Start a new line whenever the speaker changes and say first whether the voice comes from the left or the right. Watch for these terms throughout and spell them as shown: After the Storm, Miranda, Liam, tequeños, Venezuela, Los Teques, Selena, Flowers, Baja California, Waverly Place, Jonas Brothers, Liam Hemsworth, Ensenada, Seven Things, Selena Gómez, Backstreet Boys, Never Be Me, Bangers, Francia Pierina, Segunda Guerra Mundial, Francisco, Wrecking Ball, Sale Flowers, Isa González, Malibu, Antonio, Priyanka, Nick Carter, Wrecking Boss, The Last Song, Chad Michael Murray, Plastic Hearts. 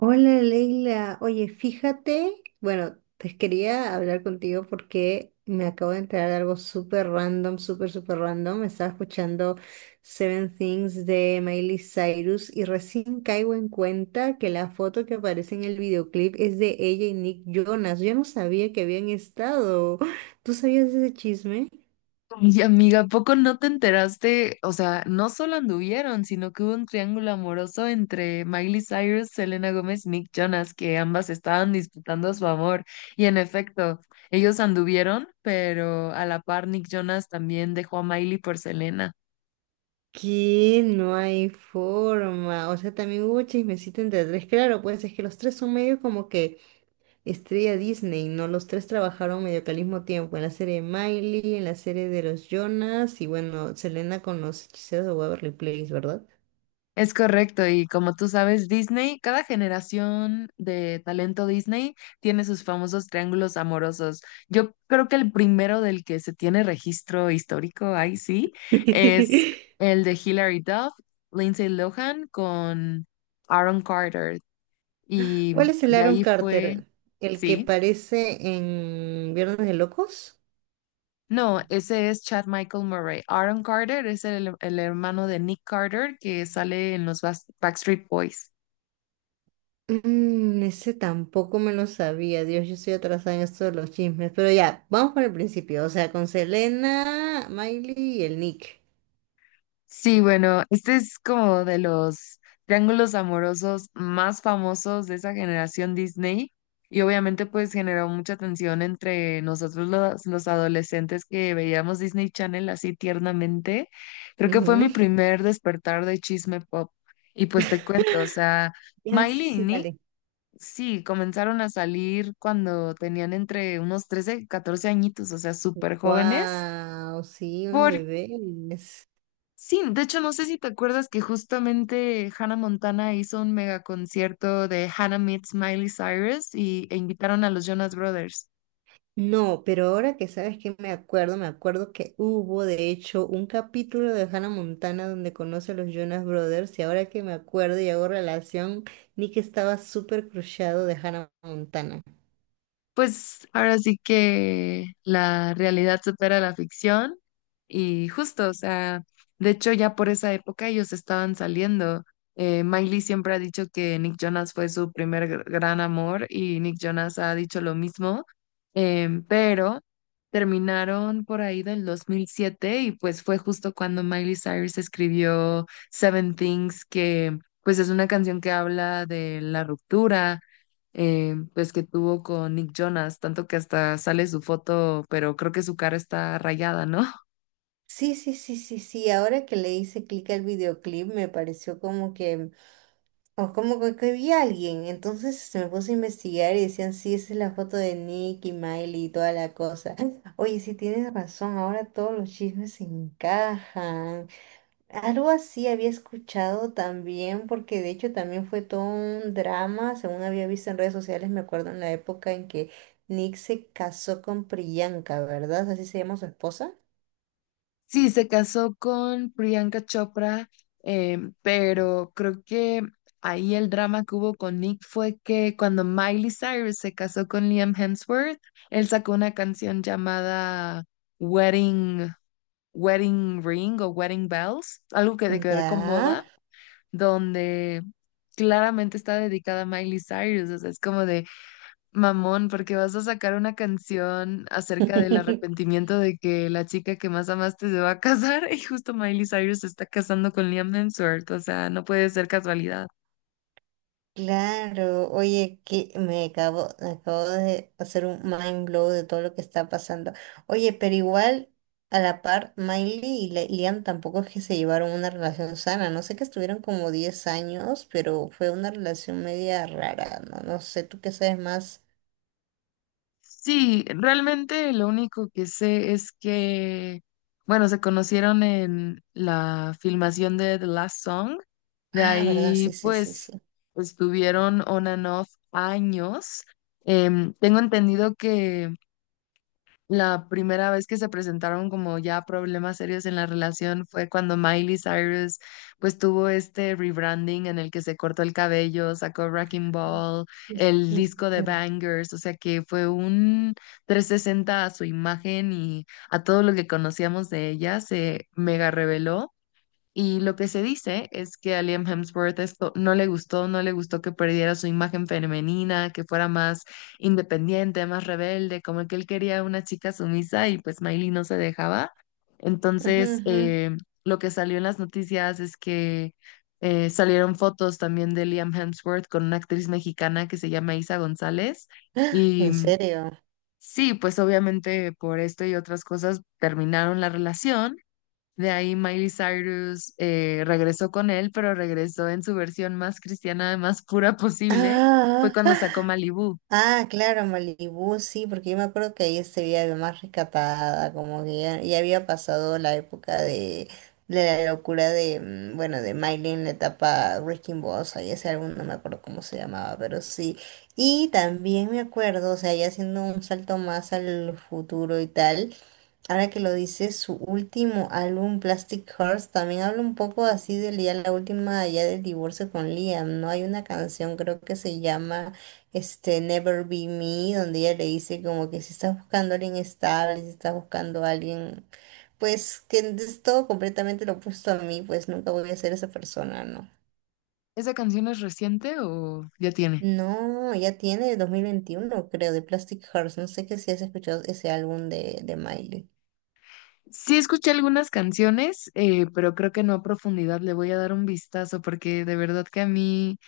right: Hola Leila, oye, fíjate, bueno, te quería hablar contigo porque me acabo de enterar de algo súper random, súper, súper random. Estaba escuchando Seven Things de Miley Cyrus y recién caigo en cuenta que la foto que aparece en el videoclip es de ella y Nick Jonas. Yo no sabía que habían estado. ¿Tú sabías ese chisme?
left: Y amiga, ¿a poco no te enteraste? O sea, no solo anduvieron, sino que hubo un triángulo amoroso entre Miley Cyrus, Selena Gómez, Nick Jonas, que ambas estaban disputando su amor. Y en efecto, ellos anduvieron, pero a la par Nick Jonas también dejó a Miley por Selena.
right: Que no hay forma. O sea, también hubo chismecito entre tres. Claro, pues es que los tres son medio como que Estrella Disney, ¿no? Los tres trabajaron medio que al mismo tiempo, en la serie de Miley, en la serie de los Jonas y bueno, Selena con los hechiceros de Waverly Place, ¿verdad?
left: Es correcto, y como tú sabes, Disney, cada generación de talento Disney tiene sus famosos triángulos amorosos. Yo creo que el primero del que se tiene registro histórico, ahí sí, es el de Hilary Duff, Lindsay Lohan con Aaron Carter. Y
right: ¿Cuál es el
left: de
right: Aaron
left: ahí fue,
right: Carter? ¿El que
left: sí,
right: parece en Viernes de Locos?
left: no, ese es Chad Michael Murray. Aaron Carter es el hermano de Nick Carter que sale en los Backstreet Boys.
right: Mm, ese tampoco me lo sabía, Dios, yo estoy atrasada en esto de los chismes, pero ya, vamos por el principio, o sea, con Selena, Miley y el Nick.
left: Sí, bueno, este es como de los triángulos amorosos más famosos de esa generación Disney y obviamente pues generó mucha tensión entre nosotros los adolescentes que veíamos Disney Channel así tiernamente. Creo que fue mi
right: Ujú.
left: primer despertar de chisme pop y pues te cuento, o sea,
right: Ya, sí,
left: Miley y
right: sí,
left: Nick,
right: dale.
left: sí, comenzaron a salir cuando tenían entre unos 13, y 14 añitos, o sea, súper jóvenes.
right: Wow, sí, unos bebés.
left: Sí, de hecho no sé si te acuerdas que justamente Hannah Montana hizo un mega concierto de Hannah Meets Miley Cyrus e invitaron a los Jonas Brothers.
right: No, pero ahora que sabes que me acuerdo que hubo de hecho un capítulo de Hannah Montana donde conoce a los Jonas Brothers y ahora que me acuerdo y hago relación, Nick estaba súper crushado de Hannah Montana.
left: Pues ahora sí que la realidad supera la ficción y justo, o sea, de hecho ya por esa época ellos estaban saliendo. Miley siempre ha dicho que Nick Jonas fue su primer gran amor y Nick Jonas ha dicho lo mismo, pero terminaron por ahí del 2007 y pues fue justo cuando Miley Cyrus escribió Seven Things, que pues es una canción que habla de la ruptura pues que tuvo con Nick Jonas, tanto que hasta sale su foto, pero creo que su cara está rayada, ¿no?
right: Sí, sí, sí, sí, sí, ahora que le hice clic al videoclip me pareció como que o como que vi a alguien. Entonces se me puso a investigar y decían, sí, esa es la foto de Nick y Miley y toda la cosa. Oye, sí tienes razón, ahora todos los chismes se encajan. Algo así había escuchado también, porque de hecho también fue todo un drama, según había visto en redes sociales, me acuerdo en la época en que Nick se casó con Priyanka, ¿verdad? Así se llama su esposa.
left: Sí, se casó con Priyanka Chopra, pero creo que ahí el drama que hubo con Nick fue que cuando Miley Cyrus se casó con Liam Hemsworth, él sacó una canción llamada Wedding, Wedding Ring o Wedding Bells, algo que tiene que ver con
right: Ya.
left: boda, donde claramente está dedicada a Miley Cyrus, o sea, es como de mamón, porque vas a sacar una canción acerca del arrepentimiento de que la chica que más amaste se va a casar y justo Miley Cyrus se está casando con Liam Hemsworth, o sea, no puede ser casualidad.
right: Claro, oye, que me acabo de hacer un mind blow de todo lo que está pasando. Oye, pero igual, a la par, Miley y Liam tampoco es que se llevaron una relación sana. No sé que estuvieron como 10 años, pero fue una relación media rara, ¿no? No sé, tú qué sabes más.
left: Sí, realmente lo único que sé es que, bueno, se conocieron en la filmación de The Last Song, de
right: Ah, ¿verdad?
left: ahí
right: Sí, sí, sí,
left: pues
right: sí.
left: estuvieron on and off años. Tengo entendido que la primera vez que se presentaron como ya problemas serios en la relación fue cuando Miley Cyrus pues tuvo este rebranding en el que se cortó el cabello, sacó Wrecking Ball,
right: Sí,
left: el
right: sí, sí.
left: disco de Bangers, o sea que fue un 360 a su imagen y a todo lo que conocíamos de ella se mega reveló y lo que se dice es que a Liam Hemsworth esto no le gustó, no le gustó que perdiera su imagen femenina, que fuera más independiente, más rebelde, como que él quería una chica sumisa y pues Miley no se dejaba.
right: Ujú,
left: Entonces,
right: ujú.
left: lo que salió en las noticias es que salieron fotos también de Liam Hemsworth con una actriz mexicana que se llama Isa González. Y
right: ¿En
left: mm,
right: serio?
left: sí, pues obviamente por esto y otras cosas terminaron la relación. De ahí Miley Cyrus regresó con él, pero regresó en su versión más cristiana, más pura posible. Fue
right: Ah.
left: cuando sacó Malibu.
right: Ah, claro, Malibú, sí, porque yo me acuerdo que ahí se veía más rescatada, como que ya, ya había pasado la época de la locura de, bueno, de Miley en la etapa Wrecking Boss, ahí ese álbum no me acuerdo cómo se llamaba, pero sí. Y también me acuerdo, o sea, ya haciendo un salto más al futuro y tal. Ahora que lo dice, su último álbum, Plastic Hearts, también habla un poco así de ya la última, ya del divorcio con Liam, ¿no? Hay una canción, creo que se llama este, Never Be Me, donde ella le dice como que si estás buscando a alguien estable, si estás buscando a alguien, pues que es todo completamente lo opuesto a mí, pues nunca voy a ser esa persona, ¿no?
left: ¿Esa canción es reciente o ya tiene?
right: No, ya tiene 2021, creo, de Plastic Hearts. No sé que si has escuchado ese álbum de Miley.
left: Sí escuché algunas canciones, pero creo que no a profundidad. Le voy a dar un vistazo porque de verdad que a mí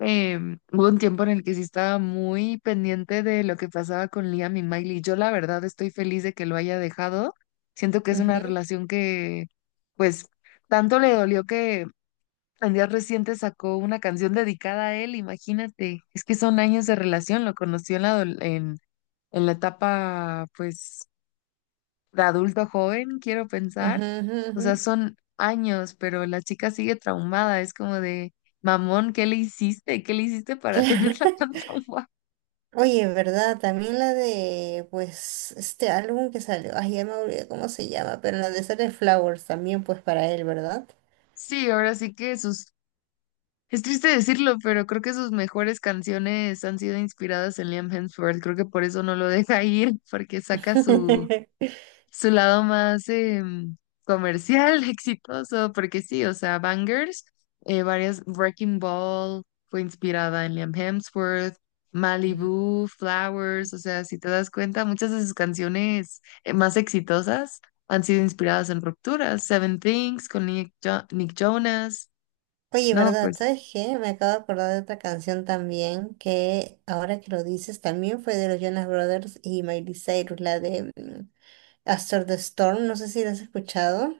left: eh, hubo un tiempo en el que sí estaba muy pendiente de lo que pasaba con Liam y Miley. Yo la verdad estoy feliz de que lo haya dejado. Siento que es una
right: Ujú,
left: relación que, pues, tanto le dolió que en días recientes sacó una canción dedicada a él, imagínate. Es que son años de relación, lo conoció en la, en la etapa, pues, de adulto joven, quiero pensar.
right: ujú, ujú,
left: O
right: ujú.
left: sea, son años, pero la chica sigue traumada. Es como de, mamón, ¿qué le hiciste? ¿Qué le hiciste para tenerla tan traumada?
right: Oye, ¿verdad? También la de, pues, este álbum que salió, ay, ya me olvidé cómo se llama, pero la de Sale Flowers también, pues, para él, ¿verdad?
left: Sí, ahora sí que sus, es triste decirlo, pero creo que sus mejores canciones han sido inspiradas en Liam Hemsworth. Creo que por eso no lo deja ir, porque saca su su lado más comercial, exitoso, porque sí, o sea, Bangers, varias, Wrecking Ball fue inspirada en Liam Hemsworth, Malibu, Flowers, o sea, si te das cuenta, muchas de sus canciones más exitosas han sido inspiradas en rupturas, Seven Things con Nick, Nick Jonas,
right: Oye,
left: no,
right: ¿verdad?
left: pues,
right: ¿Sabes qué? Me acabo de acordar de otra canción también, que ahora que lo dices, también fue de los Jonas Brothers y Miley Cyrus, la de After the Storm, no sé si la has escuchado.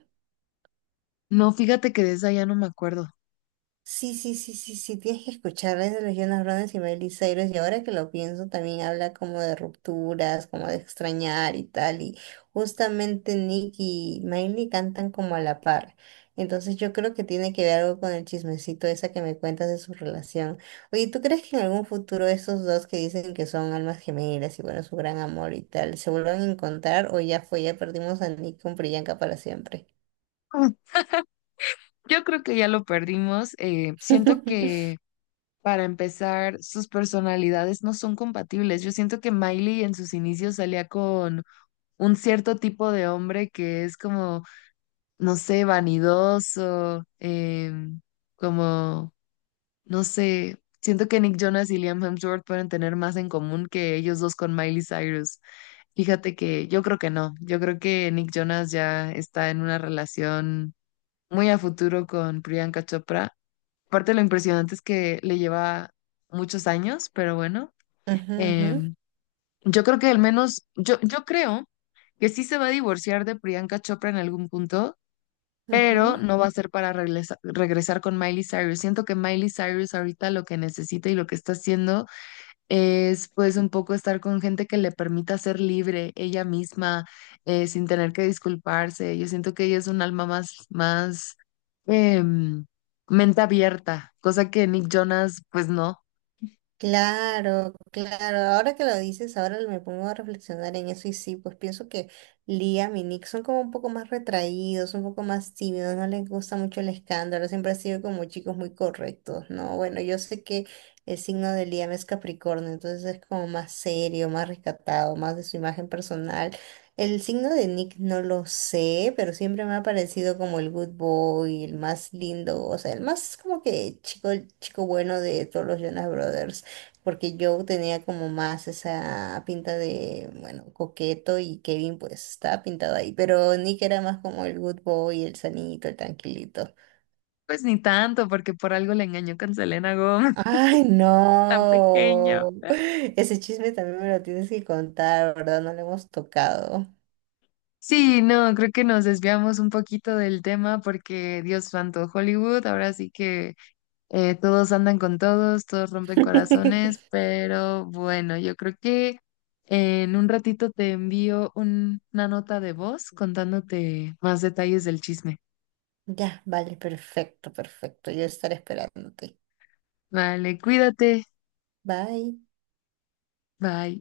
left: no, fíjate que de esa ya no me acuerdo.
right: Sí, sí, sí, sí, sí, tienes que escucharles de los Jonas Brothers y Miley Cyrus, y ahora que lo pienso también habla como de rupturas, como de extrañar y tal, y justamente Nick y Miley cantan como a la par, entonces yo creo que tiene que ver algo con el chismecito esa que me cuentas de su relación. Oye, ¿tú crees que en algún futuro estos dos que dicen que son almas gemelas y bueno, su gran amor y tal, se vuelvan a encontrar o ya fue, ya perdimos a Nick con Priyanka para siempre?
left: Mm. Yo creo que ya lo perdimos. Siento
right: Ujú,
left: que para empezar, sus personalidades no son compatibles. Yo siento que Miley en sus inicios salía con un cierto tipo de hombre que es como, no sé, vanidoso, em, como, no sé, siento que Nick Jonas y Liam Hemsworth pueden tener más en común que ellos dos con Miley Cyrus. Fíjate que yo creo que no, yo creo que Nick Jonas ya está en una relación muy a futuro con Priyanka Chopra. Aparte, lo impresionante es que le lleva muchos años, pero bueno,
right: ujú,
left: em, yo creo que al menos, yo creo que sí se va a divorciar de Priyanka Chopra en algún punto, pero
right: ujú.
left: no va a ser para regresar con Miley Cyrus. Siento que Miley Cyrus ahorita lo que necesita y lo que está haciendo es pues un poco estar con gente que le permita ser libre ella misma, sin tener que disculparse. Yo siento que ella es un alma más, más em, mente abierta, cosa que Nick Jonas pues no,
right: Claro, claro. Ahora que lo dices, ahora me pongo a reflexionar en eso y sí, pues pienso que Liam y Nick son como un poco más retraídos, un poco más tímidos, no les gusta mucho el escándalo, siempre han sido como chicos muy correctos, ¿no? Bueno, yo sé que el signo de Liam es Capricornio, entonces es como más serio, más rescatado, más de su imagen personal. El signo de Nick no lo sé, pero siempre me ha parecido como el good boy, el más lindo, o sea, el más como que chico, chico bueno de todos los Jonas Brothers porque yo tenía como más esa pinta de, bueno, coqueto y Kevin pues estaba pintado ahí, pero Nick era más como el good boy, el sanito, el tranquilito.
left: pues ni tanto, porque por algo le engañó con Selena Gómez,
right: Ay,
left: tan pequeño.
right: no. Ese chisme también me lo tienes que contar, ¿verdad? No lo hemos tocado.
left: Sí, no, creo que nos desviamos un poquito del tema porque Dios santo, Hollywood, ahora sí que todos andan con todos, todos rompen corazones, pero bueno, yo creo que en un ratito te envío una nota de voz contándote más detalles del chisme.
right: Ya, vale, perfecto, perfecto. Yo estaré esperándote.
left: Vale, cuídate.
right: Bye.
left: Bye.